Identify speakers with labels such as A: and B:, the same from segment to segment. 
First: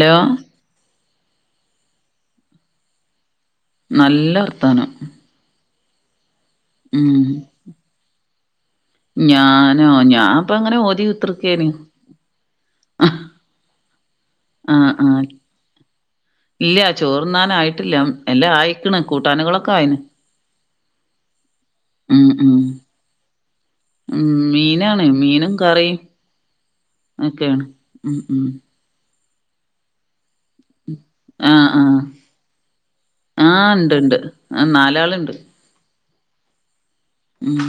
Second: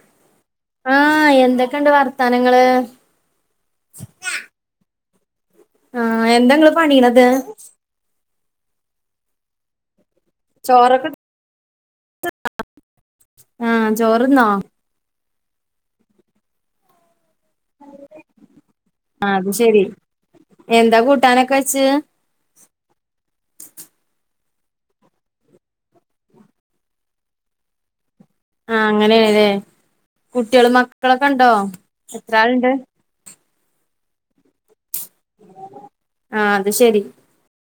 A: Hello
B: ആ എന്തൊക്കെണ്ട് വർത്താനങ്ങള്
A: നല്ല വർത്താനം
B: ആഹ് എന്താ ഇങ്ങള്
A: ഉം
B: പണീണത്
A: ഞാനോ ഞാ ഇപ്പ ഇങ്ങനെ ഓതി
B: ചോറൊക്കെ
A: ഉത്രക്കേന്
B: ആഹ് ചോറ്ന്നോ
A: ആഹ് ആഹ് ഇല്ല ചോറ്ണ്ണാനായി ട്ടില്ല എല്ലാം ആയിക്കണ്
B: അത് ശെരി
A: കൂട്ടാന്കളൊക്കായിന്
B: എന്താ കൂട്ടാനൊക്കെച്ച്
A: ഉം ഉം ഉം മീനാണ് മീനും കറിയും ഒക്കെയാണ് ഉം ഉം
B: ആഹ് അങ്ങനെല്ലെ കുട്ടികളും മക്കളൊക്ക്ണ്ടോ
A: ആഹ് ആഹ്
B: എത്രാള്ണ്ട്
A: ആഹ് ഇണ്ട് ഇണ്ട് ആഹ് നാലാള്ണ്ട്
B: ആഹ് അത്ശെരി
A: ഉം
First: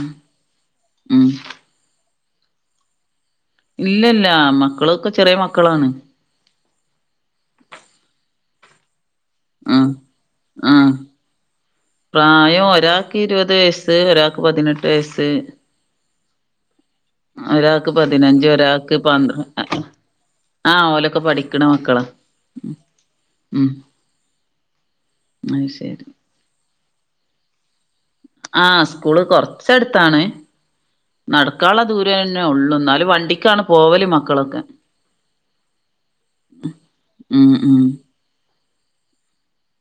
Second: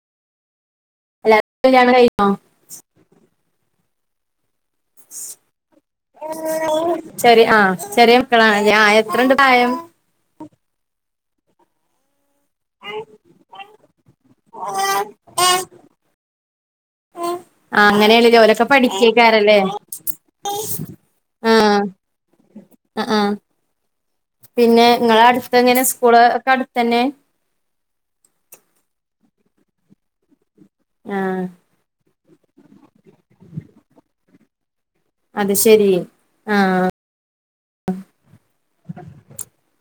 A: ഉം
B: എല്ലാര്ക്കും കല്യാണം കയിഞ്ഞോ
A: ഇല്ലല്ല മക്കളൊക്കെ ചെറിയ മക്കളാണ്
B: ചെറി ആഹ് ചെറിയ മക്കളാണ് ഞാ ആ
A: ആഹ് ആഹ് പ്രായം ഒരാക്കിരുപത് വയസ്സ് ഒരാക്ക് പതിനെട്ട് വയസ്സ്
B: ആഹ്
A: ഒരാക്ക്
B: അങ്ങനെയാണല്ലേ
A: പതിനഞ്ച്
B: ഓലൊക്കെ
A: ഒരാക്ക് പന്ത്ര
B: പഠിക്കേക്കാരല്ലേ
A: ആഹ് ഓലൊക്കെ പഠിക്കണ
B: ആഹ്
A: മക്കളാ
B: ആഹ് ആഹ്
A: ഉം
B: പിന്നെ
A: അത്
B: ഇങ്ങളട്ത്തെങ്ങനെ
A: ശരി
B: സ്കൂള് ഒക്കടുത്തന്നെ
A: ആഹ് സ്കൂള് കൊറച്ചടുത്താണ്
B: ആഹ്
A: നടക്കാള്ള ദൂ ന്നുള്ളൂ എന്നാല് വണ്ടിക്കാണ് പോവല് മക്കളൊക്കെ
B: അത്ശെരി ആഹ്
A: ഉം ഉം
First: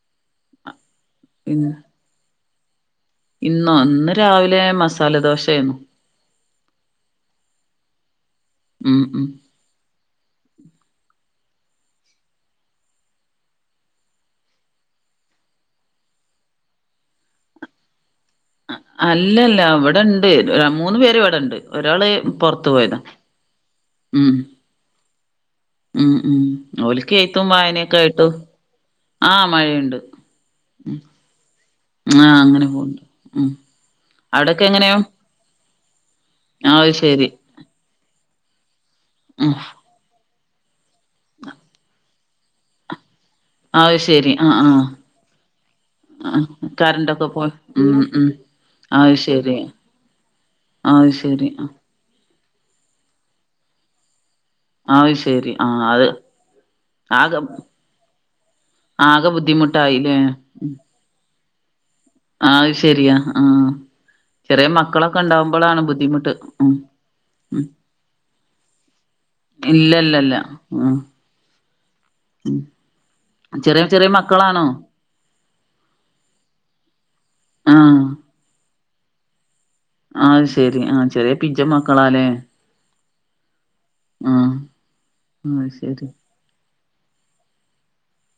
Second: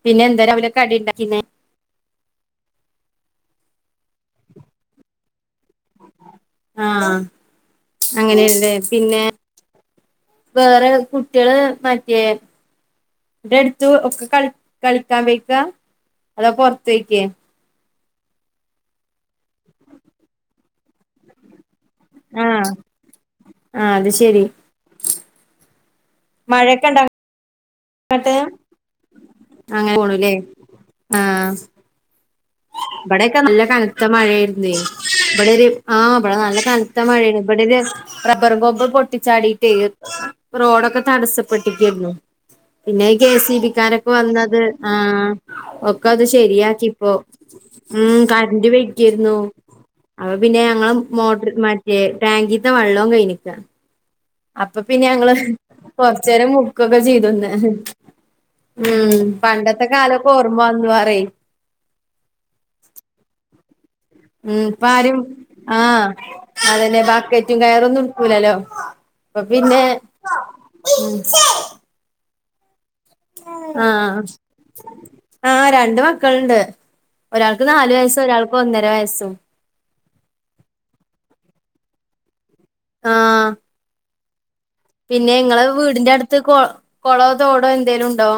B: പിന്നെന്താരാവിലെ കടിയ്ണ്ടാക്കിന്
A: [unintelligible] ഇന്നോ ഇന്ന് രാവിലെ മസാല ദോശയായിരുന്നു
B: ആഹ് അങ്ങനെയല്ലേ
A: ഉം
B: പിന്നെ
A: ഉം
B: വേറെ കുട്ടികള് മറ്റേ എന്തെട്ത്തു ഒക്കെ കളി കളിക്കാൻ പോയിക്കാ അതോ പൊറത്തോയ്ക്കേ
A: അല്ലല്ല ഇവിട്ണ്ട് മൂന്ന് പേരിവിട്ണ്ട് ഒരാള് പൊറത്ത് പോയതാ
B: ആ
A: ഉം
B: അത്ശെരി
A: ഉം ഉം
B: മഴയൊക്കെ ഇണ്ട
A: ഓല്ക്കെയ്ത്തും വായനയൊക്കെ
B: അങ്ങട്ട്
A: ആഹ്
B: അങ്ങനെ
A: മഴയ്ണ്ട്
B: പോണുല്ലേ
A: അങ്ങനെ പോണു
B: ഇവടെയൊക്കെ നല്ല കനത്ത മഴയായിരുന്നെ ഇവടെരു ആഹ് ഇവടെ നല്ല
A: അത്
B: കനത്ത
A: ശരി
B: മഴയായിരുന്നു ഇവടൊരു റബറുംകൊമ്പ്
A: ഉം
B: പൊട്ടിച്ചാടിട്ടേ റോഡൊക്കെ തടസ്സപ്പെട്ടിക്കാരുന്നു പിന്നെ കെ സി
A: അത്
B: ബിക്കാരൊക്കെ
A: ശരി ആഹ്
B: വന്നത്
A: ആഹ്
B: ആ ഒക്കത്
A: ആഹ്
B: ശെരിയാക്കിപ്പൊ
A: കറണ്ടൊക്കെ പോയി
B: ഉം കറന്റ്
A: അത്
B: പോയിക്കാരുന്നു
A: ശരി
B: അപ്പൊ പിന്നെ ഞങ്ങള്
A: അത് ശരി
B: മോട്ടറ്
A: ആ.
B: ട്ടെ ടാങ്കീത്തെ വെള്ളവും കയിഞ്ഞിക്ക അപ്പൊ
A: അത്
B: പിന്നങ്ങള്
A: ശരി ആഹ് അത്
B: കൊറച്ചേരം മുക്കൊക്കെ
A: ആകെ
B: ചെയ്തുന്ന് ഉം
A: ആകെ
B: പണ്ടത്തെ
A: ബുദ്ധിമുട്ടായില്ലേ
B: കാലൊക്കോർമ്മ വന്നു പറയ്
A: ആ അത് ശെരിയാ ആഹ്
B: ഉം
A: ചെറിയ
B: ഇപ്പാരും
A: മക്കളൊക്കെ ഉണ്ടാവുമ്പോളാണ്
B: ആഹ്
A: ബുദ്ധിമുട്ട് ഉം
B: അതന്നെ ബക്കറ്റും
A: ഉം
B: കയറൊന്നെട്ക്കൂലല്ലോ അപ്പൊ പിന്നെ ഉം
A: [unintelligible] ചെറിയ ചെറിയ മക്കളാണോ
B: ആ രണ്ട് മക്കള്ണ്ട് ഒരാൾക്ക് നാല്
A: ആഹ്
B: വയസ്സും ഒരാൾക്കൊന്നര വയസ്സും
A: ആത്ശെരി ആ ചെറിയ പിഞ്ച് മക്കളാലേ
B: ആഹ് പിന്നെ ഇങ്ങളെ
A: അത് ശരി
B: വീടിന്റെടുത്ത് കൊ കൊളോ തോടോ എന്തേലുണ്ടോ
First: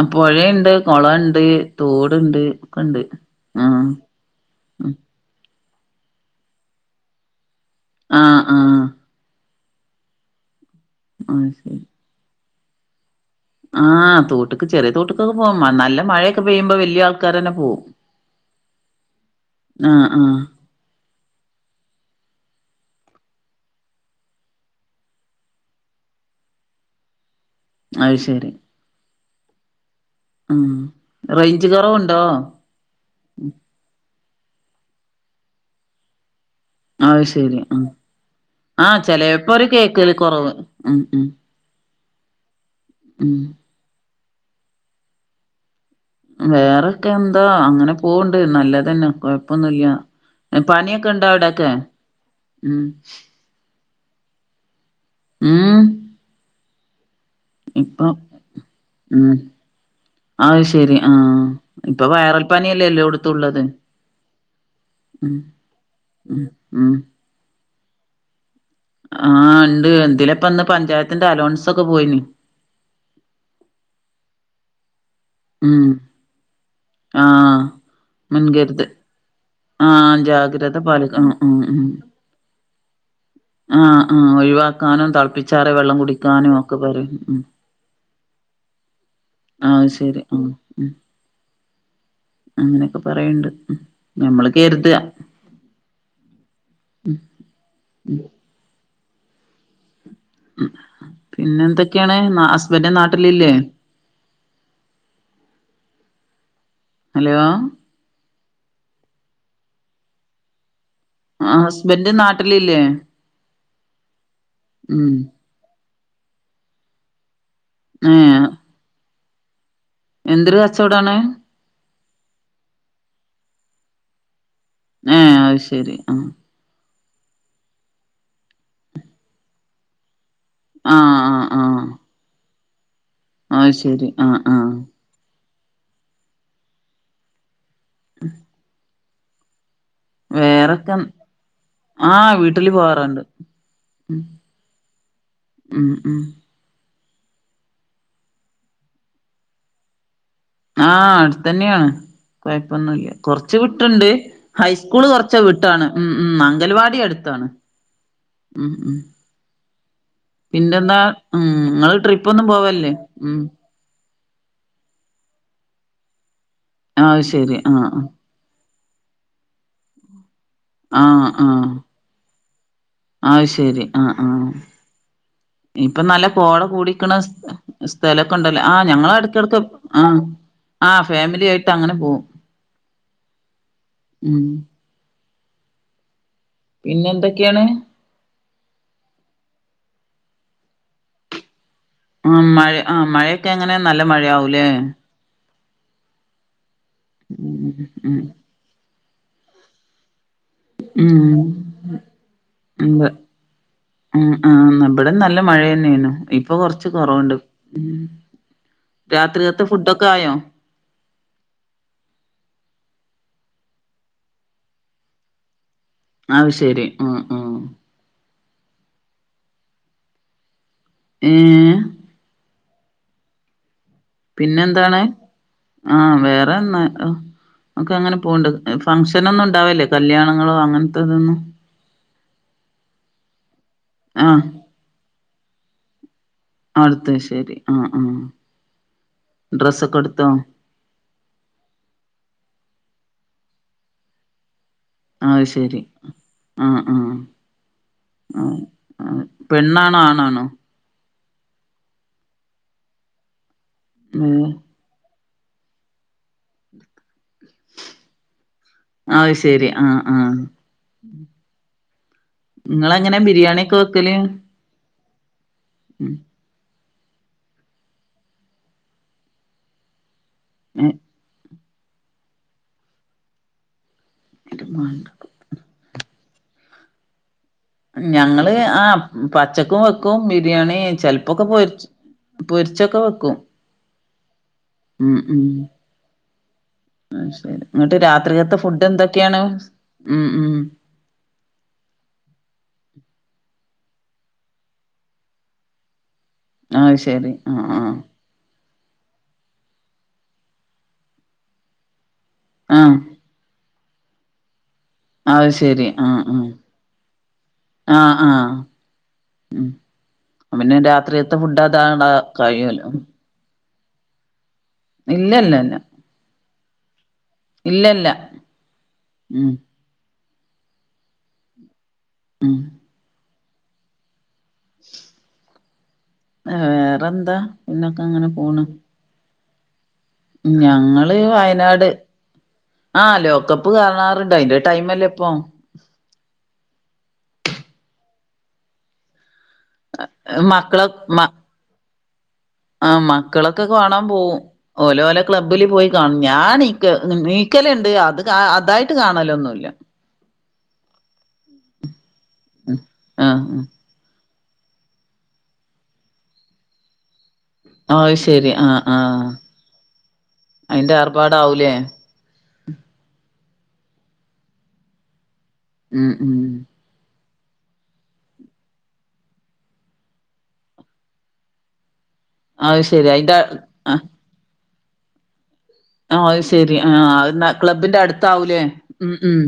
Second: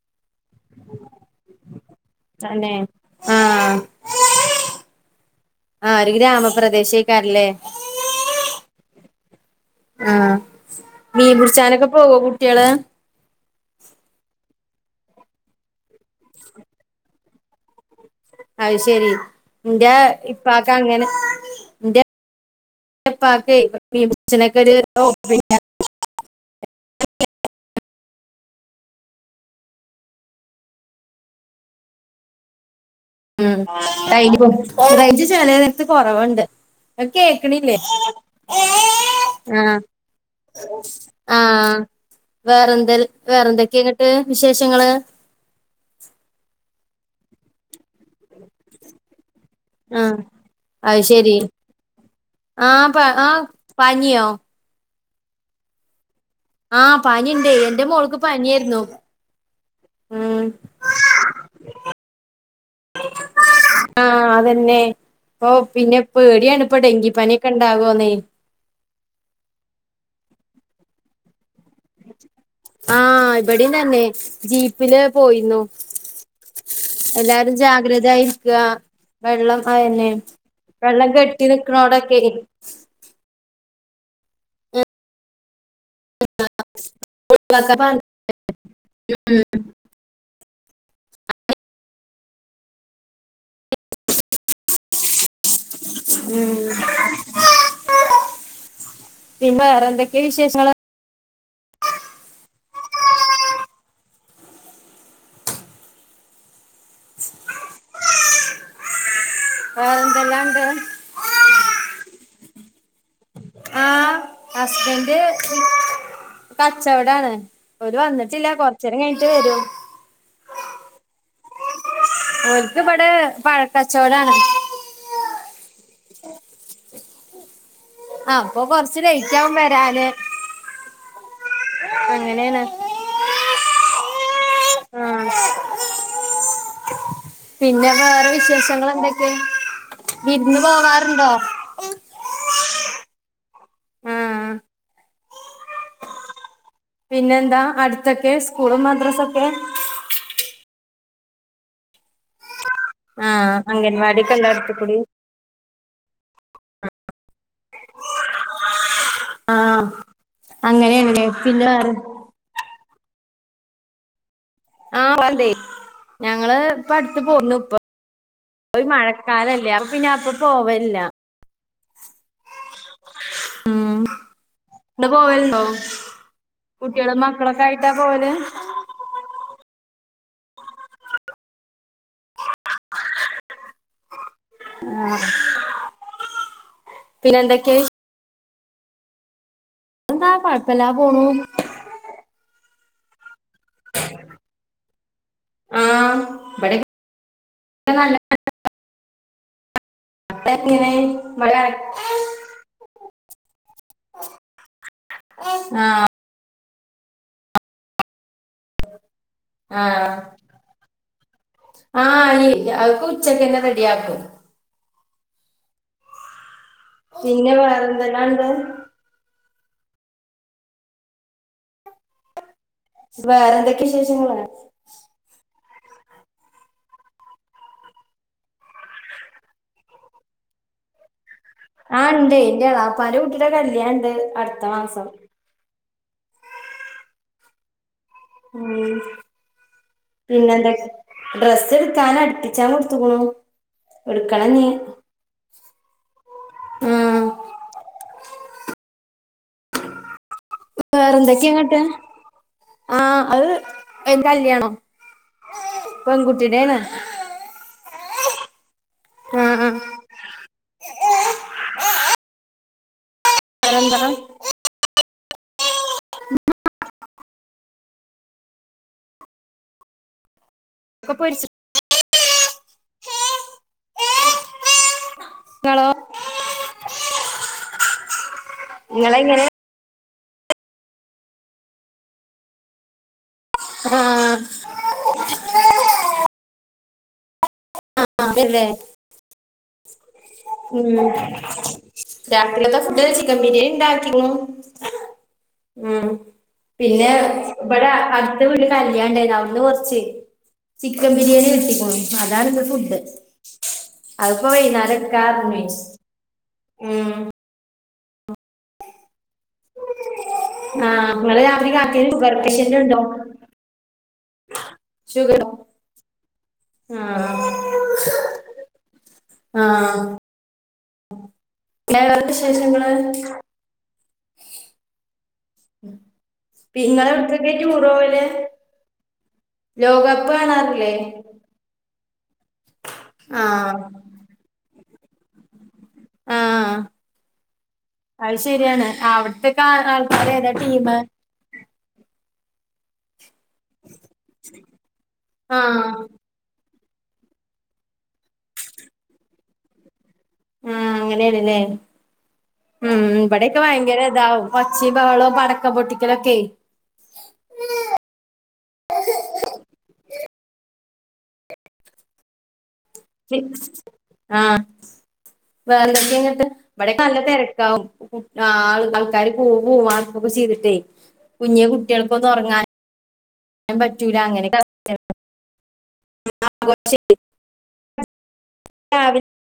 A: അ പൊഴേണ്ട് ണ്ട് കോളണ്ട് തോട്ണ്ട്
B: തന്നെ
A: ഒക്ക ഉണ്ട് ആ
B: ആഹ് ആ ഒരു ഗ്രാമപ്രദേശേക്കാറല്ലേ
A: ആഹ ആഹ
B: ആ മീം
A: ആഹ് ശരി
B: പിടിച്ചാനൊക്കെ പോവോ കുട്യാള്
A: ആഹ് തോട്ടുക്ക് ചെറിയ തോട്ടക്കൊക്കെ പോക നല്ല മഴയൊക്കെ പെയ്യുമ്പോ വലിയ ആൾക്കാര തന്നെ പോകും
B: അത് ശെരി ന്റെ
A: ആഹ്
B: ഇപ്പക്കെ അങ്ങനെറെ ന്റപ്പാക്ക് പിന്നെ [unintelligible]
A: അത് ശരി ഉം റേഞ്ച് കുറവുണ്ടോ
B: ഉം [unintelligible] ചേലെ നേരത്ത് കൊറവുണ്ട്
A: അത് ശരി
B: കേക്കണില്ലേ
A: ആഹ് ആഹ് ചെലേപ്പോ ഒരു
B: ആഹ
A: കേക്കല് കൊറവ് ഉം ഉം
B: ആഹ വേറെന്ത
A: ഉം
B: വേറെ എന്തൊക്കെയ ഇങ്ങിട്ട് വിശേഷങ്ങള്
A: വേറെൊക്കെ എന്താ അങ്ങനെ പൂവണ്ട് നല്ലതന്നെ
B: ആഹ്
A: കൊഴപ്പൊന്നുമല്ല പനിയൊക്കെ ഇണ്ടാവ ഇവിടയൊക്കെ
B: ആഹ പ ആ പനിയോ
A: ഉം
B: ആഹ പനിണ്ടെയേ എന്റെ
A: ഇപ്പൊ
B: മോൾക്ക് പനിയേയിരുന്നു
A: അഹ് ശെരി ആഹ ഇപ്പൊ വയറൽ പനല്ലേല്ലോ യെല്ലോടുത്തുള്ളത്
B: ആഹ അ തന്നെ ഇപ്പൊ പിന്നെ
A: ഉം
B: പേടിയാണ് ഇപ്പോ
A: ഉം
B: ഡെങ്കി പനിയൊക്കെ ഉണ്ടാകുവോന്നേ
A: ആഹ് ഉണ്ട് എന്തില ഇപ്പ ഇന്ന് പഞ്ചായത്തിന്റെ അലോൻസ ഒക്കെ പോയിന്
B: ആഹ് ഇവിടെന്നന്നെ ജീ ഇതില് പോയിരുന്നു
A: ഉം
B: എല്ലാരും
A: ആഹ്
B: ജാഗ്രതായിരിക്ക
A: മുൻകരുത്
B: വെള്ളം അതന്നെ
A: ആഹ് ജാഗ്രത
B: വെള്ളം
A: പാലിക്ക ഉം
B: കെട്ടി
A: ഉം ഉം
B: നിക്കണോടൊക്കെ
A: ആഹ് ആഹ് ഒഴിവാക്കാനും തിളപ്പിച്ചാറെേ വെള്ളം കുടിക്ക [unintelligible] ഉം ആഹ് ശെരി ആഹ് ഉം അങ്ങനെയൊക്കെ പറയണ്ട് നമ്മള് കെര്താ
B: ഉം
A: ഉം ഉം
B: പിന്നെ വേറെ
A: ഉം പിന്നെ എന്തൊക്കെയാണ് ഹസ്ബൻഡന്റെ നാട്ടിലല്ലേ ഹലോ
B: വേറെ എന്തെല്ലാംണ്ട്
A: ആഹ് ഹസ്ബൻഡ് നാട്ടിലില്ലേ
B: ആഹ്
A: ഉം
B: ഹസ്ബൻഡ് കച്ചവടാണ് ഒരു
A: ഏഹ്
B: വന്നിട്ടില്ല കൊറച്ച നേരം കഴിട്ട് വരൂ
A: എന്തൊരു കച്ചവടാണ്
B: ഒക്ക് ഇവിടെ പഴക്കച്ചോടാണ്
A: ഏ അത് ശരി ആഹ്
B: ആഹ് അപ്പൊ കൊറച്ച് ലേറ്റ് ആകുമ വരാല്
A: ആഹ് ആഹ് ആഹ്
B: അങ്ങനെയാണ്
A: ആഹ് ശരി ആഹ് ആഹ്
B: ആഹ് പിന്നെ വേറെ വിശേഷങ്ങ എന്തൊക്കെ വിരുന്ന് പോകാറുണ്ടോ
A: ആഹ് വീട്ടില് പോവാറുണ്ട്
B: ആഹ്
A: ഉം ഉം
B: പിന്നെ എന്താ അടുത്തൊക്കെ സ്കൂളും മദ്രാസൊക്കെ
A: ആഹ് അടുത്ത തന്നെയാണ് കുഴപ്പൊന്നുംല്ല കുറച്ച്
B: ആഹ്
A: വിട്ടുണ്ട്
B: അംഗൻവാടിയൊക്കെ ഉണ്ട് അടുത്ത് കൂടി
A: ഹൈസ്കൂള് കൊറച്ച് പച്ച വിട്ടാണ് ഉം ഉം അംഗൽവാടി അടുത്താണ് ഉം ഉം
B: ആഹ്
A: പിന്ന എന്താ
B: അങ്ങനെയാണല്ലേ
A: ഉം
B: പിന്നെ വേറെ
A: നിങ്ങള് ട്രിപ്പ് ഒന്നും പോവല്ലേ ഉം
B: ആഹ് [unintelligible] ഞങ്ങള് ഇപ്പ അടുത്ത്
A: അത്
B: പോന്നു
A: ശരി ആ
B: ഇപ്പ യി മഴക്കാലല്ലേ അപ്പ പിന്നെ അപ്പൊ പോവലില്ല
A: ആ ആഹ് ശരി ആഹ്
B: ഇങ്ങള്
A: ആഹ്
B: [unintelligible]
A: ഇപ്പൊ നല്ല കോട കൂടിക്കണ
B: കുട്ടികളും മക്കളൊക്കെ ആയിട്ടാ പോവല്
A: സ്ഥലമൊക്കെ ഉണ്ടല്ലോ ആഹ് ഞങ്ങള അടക്കിടക്ക് ആഹ് ആഹ് ഫാമിലി ആയിട്ട് അങ്ങനെ പോകും ഉം
B: ആഹ്
A: പിന്നെ എന്തൊക്കെയാണ്
B: എന്താ കുഴപ്പമില്ലാ പോണു
A: ആഹ് മഴ ആഹ് മഴയൊക്കെ എങ്ങനെ നല്ല മഴയാകൂലേ
B: ആഹ് ഇവി
A: ഉം ഉം ഉം ഉണ്ട്
B: [unintelligible]
A: ഉം ആഹ ഇവിടെ നല്ല
B: ആഹ്
A: മഴയന്നെനു ഇപ്പൊ കൊറച്ച് കുറവുണ്ട് രാത്രി
B: ആഹ് ആഹ് അലല്ല അക്ക് ഉച്ചക്ക തന്നെ റെഡിയാക്കും
A: അത് ശരി ഉം
B: പിന്നെ
A: ഉം
B: വേറന്തെല്ലാം ഇങ്
A: ഏ
B: [unintelligible] വിശേഷം [unintelligible]
A: പിന്നെന്താണ് ആ വേറെന്ന് ഒക്കെ അങ്ങനെ പോന്ണ്ട് ഫംഗ്ഷനൊന്നും ഉണ്ടാവല്ലേ കല്യാണങ്ങളോ അങ്ങനത്തെതൊന്നും.
B: ആഹ് ഇണ്ടേയ് ഇന്റെ എളാപ്പാന്റെ കുട്ടിടെ കല്ല്യാണണ്ട്
A: ആഹ്
B: അടുത്ത മാസം.
A: അത് ശരി ആഹ് ആഹ്.
B: ഉം
A: ഡ്രസ്സൊക്കെ എടുത്തോ
B: പിന്നെ എന്തൊക്കെ ഡ്രസ്സ് എടുക്കാന അടുപ്പിച്ചാൻ കൊടുത്തുക്കുണു ഇടുക്കണഞ്ഞീ....
A: ആഹ് ശരി ആഹ് ആഹ് പെണ്ണാണോ ആണാണോ......
B: വേറെന്തൊക്കെയങ്ങട്ട് ആഹ് അത് എന്റെ
A: ഏഹ്
B: കല്ല്യാണോ. പെൺകുട്ടിടേണ്.
A: അത്
B: ആ
A: ശെരി
B: ആ
A: ആഹ് ആഹ്.... ഇങ്ങളെങ്ങനെ ബിരിയാണിയൊക്കെ
B: വേറെന്താ
A: വെക്കല്. ഉം ഏ
B: ഇപ്പൊ പൊരിച്
A: [unintelligible]
B: ട്ട്യേളോ....
A: ഞങ്ങള് ആഹ് പാ
B: നിങ്ങളെങ്ങനെ
A: ഉച്ചക്കും വെക്കും ബിരിയാണി ചിലപ്പൊക്കെ പൊരി പൊരിച്ചൊക്കെ വെക്കും.
B: ആഹ്
A: ഉം ഉം അത് ശരി എന്നിട്ട് രാത്രികത്തെ
B: അതെല്ലേ
A: ഫുഡ് എന്തൊക്കെയാണ് ഉം ഉം
B: ഉം രാത്രിക്കത്തെ ഫുഡ് ചിക്കൻ ബിരേണി ഇണ്ടാക്കിക്കുണു ഉം
A: അത്
B: പിന്നെ
A: ശരി ആ ആ
B: ഇബടെ അ ഇന്ന് ഇവിടൊരു കല്ല്യാണണ്ടായിരുന്നു അവ്‌ട്ന്ന് കുറച്ച് ചിക്കൻ ബിരിയാണി കിട്ടിക്കുണു അതാാണ് ഇന്ന്
A: ആ
B: ഫുഡ് അത്പ്പൊ വൈന്നാരം എട്
A: അത് ശെരി ആഹ് ആഹ്
B: ഉം
A: ആഹ് ആഹ് ഉം അപ്പംപിന്നെ
B: ആഹ്
A: രാത്രിയത്തെ
B: ഇങ്ങള്
A: ഫുഡ്
B: രാത്രി കാട്ടിയത്
A: അതാണാ
B: ഷുഗർ പേഷ്യന്റ്
A: കഴിയോല്ലോ.
B: ഉണ്ടോ ശുഖറുണ്ടോ
A: ഇല്ലല്ല ഇല്ല
B: ആഹ്
A: ഇല്ലല്ല ഉം.
B: ആഹ് പ [unintelligible]
A: ഉം
B: വിശേഷങ്ങള് പി ഇങ്ങളെ
A: വേറെന്താ
B: എവിടക്കൊക്കെ
A: പിന്നൊക്കെ
B: ടൂറോവല്
A: അങ്ങനെ പോണ്
B: ലോക കപ്
A: ഞങ്ങള് വയനാട് ആ ലോകകപ്പ്
B: ആഹ്
A: കാണാറ് ർണ്ട് അതിന്റെ ടൈംമല്ലേ പ്പൊ
B: ആ അത് ശരിയാണ് അവിടുത്തെക്കെ ആള് ആൾക്കാര് ഏതാ
A: മക്കളെ
B: ടീമു.
A: മ ആ മക്കളൊക്കെ കാണാൻ പോവും ഓലോലെ ക്ലബ്ബില് പോയി
B: ആഹ്
A: കാണും. ഞാനീക്ക് നീക്കലുണ്ട് അത് കാ അതായിട്ട് കാണലൊന്നുല്ല.
B: ഉം അങ്ങനേണ്ല്ലേ ഉം.
A: ആ
B: ഇവടെക്കെ ഭയങ്കര ഇതാവും ഒച്ചേ ബഹളോ പടക്കം പൊട്ടിക്കലൊക്കെ
A: അഹ് ശെരി ആഹ് ആഹ് അയിന്റെ ആർഭാടാവൂല്ലേ?
B: [unintelligible] ആഹ്
A: ഉം
B: വേറെന്തൊക്കെ
A: ഉം
B: ഇങ്ങട്ട് ഇബടെക്കെ നല്ല തിരക്കാവും ആഹ് ആൾക്കാാര് കൂവും ആർക്കൊക്കെ ചീതിട്ടേ കുഞ്ഞെ കുട്ട്യേൾക്കൊന്നും ഒ റങ്ങാൻ
A: അത് ശരി അയിന്റെ
B: നും
A: ആ
B: പറ്റൂല അങ്ങനെക്കെ
A: ആഹ് ശെരി ആഹ് ആഹ് അതന്ന ക്ലബ്ബിന്റെ അടുത്താവും ലേ ഉം ഉം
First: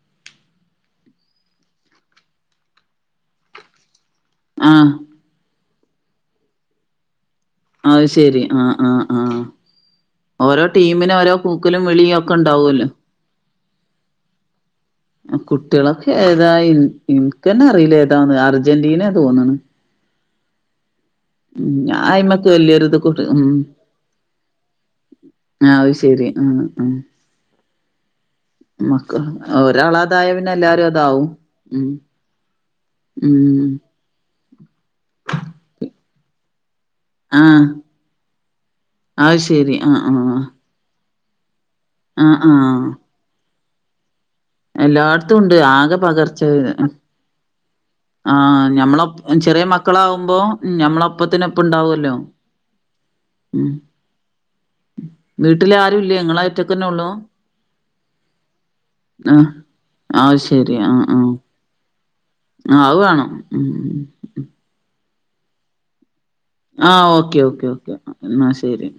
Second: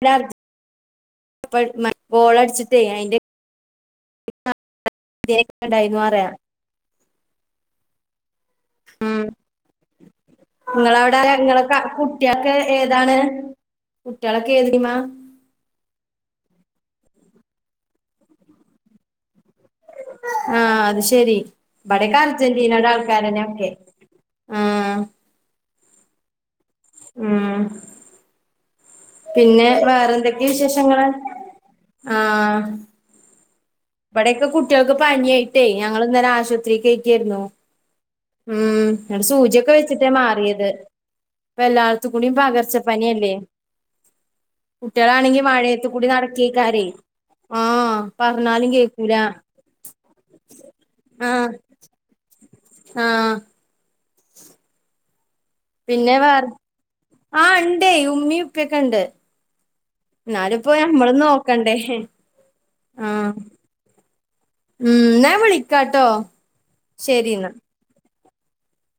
B: [unintelligible] ബോളടിച്ചിട്ടേ അയിന്റെ
A: ആ
B: [unintelligible]
A: അത് ശെരി ആഹ്
B: ഉം
A: ടീമിന്
B: നിങ്ങളവിട
A: ഓരോ
B: നിങ്ങള
A: കൂക്കലും വിളിയും ഒക്കെ
B: കുട്ടിയൊക്കെ
A: ഉണ്ടാവല്ലോ
B: ഏതാണ് കുട്ടിയളൊക്കെ ഏത് ടീമാ.
A: കുട്ടിയളൊക്കെ ഏതാ ഇന്ക്ക്ന്ന അറിയില്ല ഏതാന്ന് അർജന്റീന തോന്നണ്.
B: ആഹ് അത് ശെരി
A: ഉം
B: ഇബടൊക്കെ
A: അയിമക്ക്
B: അർജന്റീനയുടെ
A: വല്യൊരിത് കുറി
B: ആൾക്കാരന്ന
A: ഉം
B: ഒക്കെ ആഹ്
A: ആഹ് അത് ശെരി ആഹ് ആഹ്
B: ഉം
A: മക്ക്
B: പിന്നെ
A: ഒരാളതായ
B: വേറെന്തൊക്കെ
A: പിന്നെ എല്ലാരും
B: വിശേഷങ്ങള്
A: അതാവും ഉം ഉം
B: ഇവിടെക്കെ കുട്ടികൾക്ക് പനിയായിട്ടേ ഞങ്ങള് ഇന്നലെ ആശുപത്രി കഴിക്കായിരുന്നു.
A: ആഹ്
B: ഉം ഇടെ
A: അത്
B: സൂചിയൊക്കെ
A: ശരി ആഹ്
B: വെച്ചിട്ടേ
A: ആഹ്
B: മാറിയത് അപ്പ എല്ലാ കുണിയും
A: ആഹ്
B: പകർച്ച പനിയല്ലേ
A: എല്ലാട്ത്തും ഉണ്ട്
B: മഴയത്ത്
A: ആകെ
B: കൂടി
A: പകർച്ച
B: നടക്കേക്കാരേ ആഹ്
A: ആഹ്
B: പറഞ്ഞാലും
A: ഞമ്മള
B: കേക്കൂല
A: ചെറിയ മക്കളാാവുമ്പോ
B: ആഹ്
A: ഞമ്മളൊപ്പത്തിനൊപ്പണ്ടാവുല്ലോ.
B: ആഹ് പിന്നെ
A: വീട്ടിലാരൂല്ലേ
B: വേറെ
A: ഇങ്ങളായിറ്റക്കന്നെള്ളൂ
B: ആഹ് ഇണ്ട് ഉമ്മിം ഉപ്പിക്കെണ്ട്.
A: ആഹ് ആശെരി ആഹ് ആഹ്
B: ക്കണ്ടേ
A: ആഹ് അവേണം.
B: ഉം ന്നാ വിളിക്കാട്ടോ.
A: ആഹ്
B: ശരി
A: ഓക്കെ
B: എന്നാ
A: ഓക്കെ ഓക്കെ ന്നാ ശെരി.